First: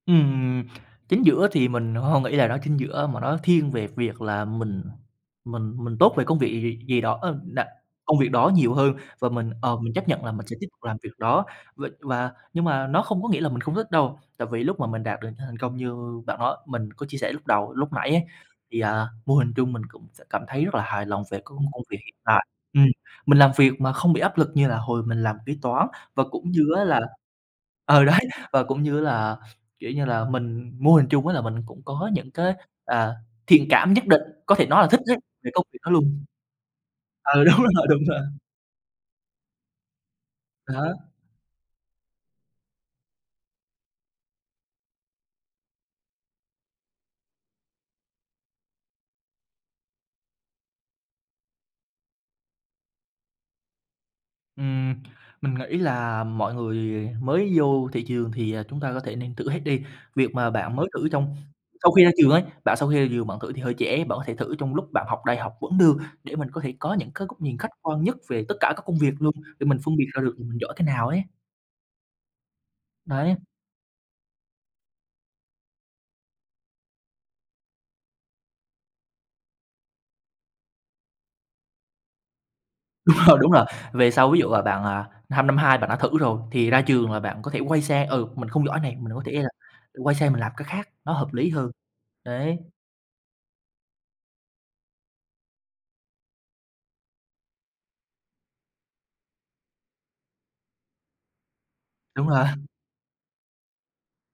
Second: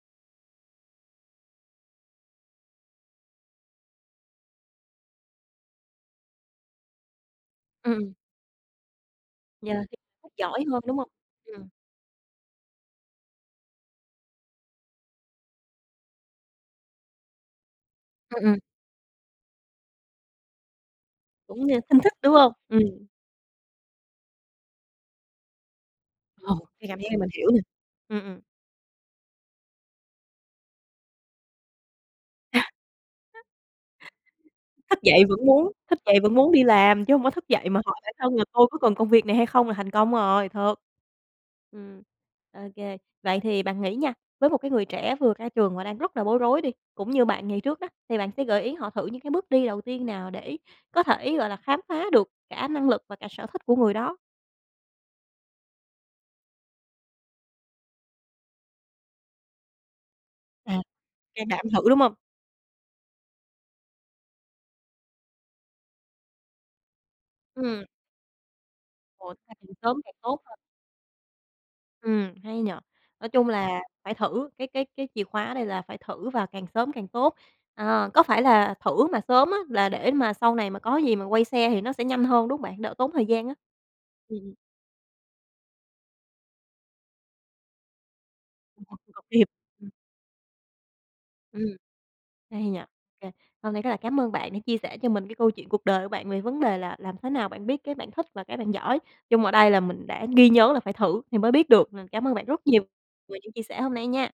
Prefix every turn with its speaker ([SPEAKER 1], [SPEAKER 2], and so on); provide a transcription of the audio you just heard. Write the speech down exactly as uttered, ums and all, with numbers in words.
[SPEAKER 1] Ừm, chính giữa thì mình h hông nghĩ là nó chính giữa, mà nó thiên về việc là mình mình mình tốt về công việc gì gì gì đó, ờm, nà
[SPEAKER 2] Ừm.
[SPEAKER 1] công việc đó nhiều hơn và mình, ờ,
[SPEAKER 2] Yeah,
[SPEAKER 1] mình chấp nhận là
[SPEAKER 2] [unintelligible]
[SPEAKER 1] mình sẽ
[SPEAKER 2] giỏi
[SPEAKER 1] tiếp
[SPEAKER 2] hơn,
[SPEAKER 1] tục
[SPEAKER 2] đúng
[SPEAKER 1] làm
[SPEAKER 2] hông?
[SPEAKER 1] việc đó,
[SPEAKER 2] Ừm.
[SPEAKER 1] v và nhưng mà nó không có nghĩa là mình không thích đâu. Tại vì lúc mà mình đạt được những thành công như bạn nó mình có chia sẻ lúc đầu, lúc nãy ấy,
[SPEAKER 2] Ừm, ừm.
[SPEAKER 1] thì, à, mô hình chung mình cũng sẽ cảm thấy rất là hài lòng về công
[SPEAKER 2] Cũng như
[SPEAKER 1] công việc
[SPEAKER 2] thân thích,
[SPEAKER 1] hiện
[SPEAKER 2] đúng
[SPEAKER 1] tại.
[SPEAKER 2] hông? Ừm.
[SPEAKER 1] Ừm, mình làm việc mà không bị áp lực như là hồi mình làm kế toán, và cũng
[SPEAKER 2] Ờ,
[SPEAKER 1] như á
[SPEAKER 2] cái cảm
[SPEAKER 1] là
[SPEAKER 2] giác này mình hiểu nè.
[SPEAKER 1] ừ, đấy,
[SPEAKER 2] Ừm, ừm.
[SPEAKER 1] và cũng như là, kiểu như là, mình mô hình chung á, là mình cũng có những cái, à, thiện cảm nhất định, có thể nói là
[SPEAKER 2] Thức
[SPEAKER 1] thích ấy,
[SPEAKER 2] dậy vẫn
[SPEAKER 1] về công
[SPEAKER 2] muốn
[SPEAKER 1] việc đó
[SPEAKER 2] thức dậy
[SPEAKER 1] luôn.
[SPEAKER 2] vẫn muốn đi làm, chứ hông có
[SPEAKER 1] Ừ, đúng
[SPEAKER 2] thức dậy mà
[SPEAKER 1] [unintelligible]
[SPEAKER 2] hỏi
[SPEAKER 1] đúng
[SPEAKER 2] bản
[SPEAKER 1] rồi.
[SPEAKER 2] thân là "Tôi có cần công việc này hay không?" là thành công rồi,
[SPEAKER 1] À
[SPEAKER 2] thật.
[SPEAKER 1] há.
[SPEAKER 2] Ừm, ô kê. Vậy thì bạn nghĩ nha, với một cái người trẻ vừa ra trường và đang rất là bối rối đi, cũng như bạn ngày trước đó, thì bạn sẽ gợi ý họ thử những cái bước đi đầu tiên nào để có thể, gọi là, khám phá được cả năng lực và cả sở thích của người đó?
[SPEAKER 1] Ừm, mình nghĩ là mọi người mới vô thị trường thì, à, chúng ta có thể nên thử hết đi. Việc mà bạn
[SPEAKER 2] À,
[SPEAKER 1] mới thử trong
[SPEAKER 2] can đảm thử,
[SPEAKER 1] sau
[SPEAKER 2] đúng
[SPEAKER 1] khi ra
[SPEAKER 2] hông?
[SPEAKER 1] trường ấy, bạn sau khi ra trường bạn thử thì hơi trễ, bạn có thể thử trong lúc bạn học đại học vẫn được, để mình có thể có những cái góc nhìn khách
[SPEAKER 2] Ừm.
[SPEAKER 1] quan nhất về tất cả các công việc
[SPEAKER 2] Ồ,
[SPEAKER 1] luôn,
[SPEAKER 2] [unintelligible]
[SPEAKER 1] để
[SPEAKER 2] càng
[SPEAKER 1] mình phân
[SPEAKER 2] sớm
[SPEAKER 1] biệt
[SPEAKER 2] càng
[SPEAKER 1] ra được
[SPEAKER 2] tốt
[SPEAKER 1] là
[SPEAKER 2] ha?
[SPEAKER 1] mình giỏi cái nào ấy.
[SPEAKER 2] Ừm, hay nhỉ? Nói
[SPEAKER 1] Đấy.
[SPEAKER 2] chung là phải thử, cái cái cái chìa khóa ở đây là phải thử và càng sớm càng tốt. Ờ, có phải là thử mà sớm á là để mà sau này mà có gì mà quay xe thì nó sẽ nhanh hơn, đúng hông bạn? Đỡ tốn thời
[SPEAKER 1] Ờ,
[SPEAKER 2] gian
[SPEAKER 1] đúng
[SPEAKER 2] á.
[SPEAKER 1] rồi, về sau
[SPEAKER 2] Ừm,
[SPEAKER 1] ví dụ
[SPEAKER 2] ừm.
[SPEAKER 1] là bạn, à, hăm năm hai bạn đã thử rồi thì ra trường là bạn có thể quay xe, ừ, mình không giỏi này, mình có
[SPEAKER 2] [unintelligible]
[SPEAKER 1] thể là
[SPEAKER 2] Kịp, ừm.
[SPEAKER 1] quay xe mình làm cái khác, nó hợp lý
[SPEAKER 2] Ừm.
[SPEAKER 1] hơn, đấy.
[SPEAKER 2] Hay nhỉ? Kê, hôm nay rất là cám ơn bạn đã chia sẻ cho mình cái câu chuyện cuộc đời của bạn về vấn đề là làm thế nào bạn biết cái bạn thích và cái bạn giỏi. Chung ở đây là mình đã ghi nhớ là phải thử thì mới biết được, à, cám
[SPEAKER 1] Đúng
[SPEAKER 2] ơn
[SPEAKER 1] rồi.
[SPEAKER 2] bạn rất nhiều về những chia sẻ hôm nay nha.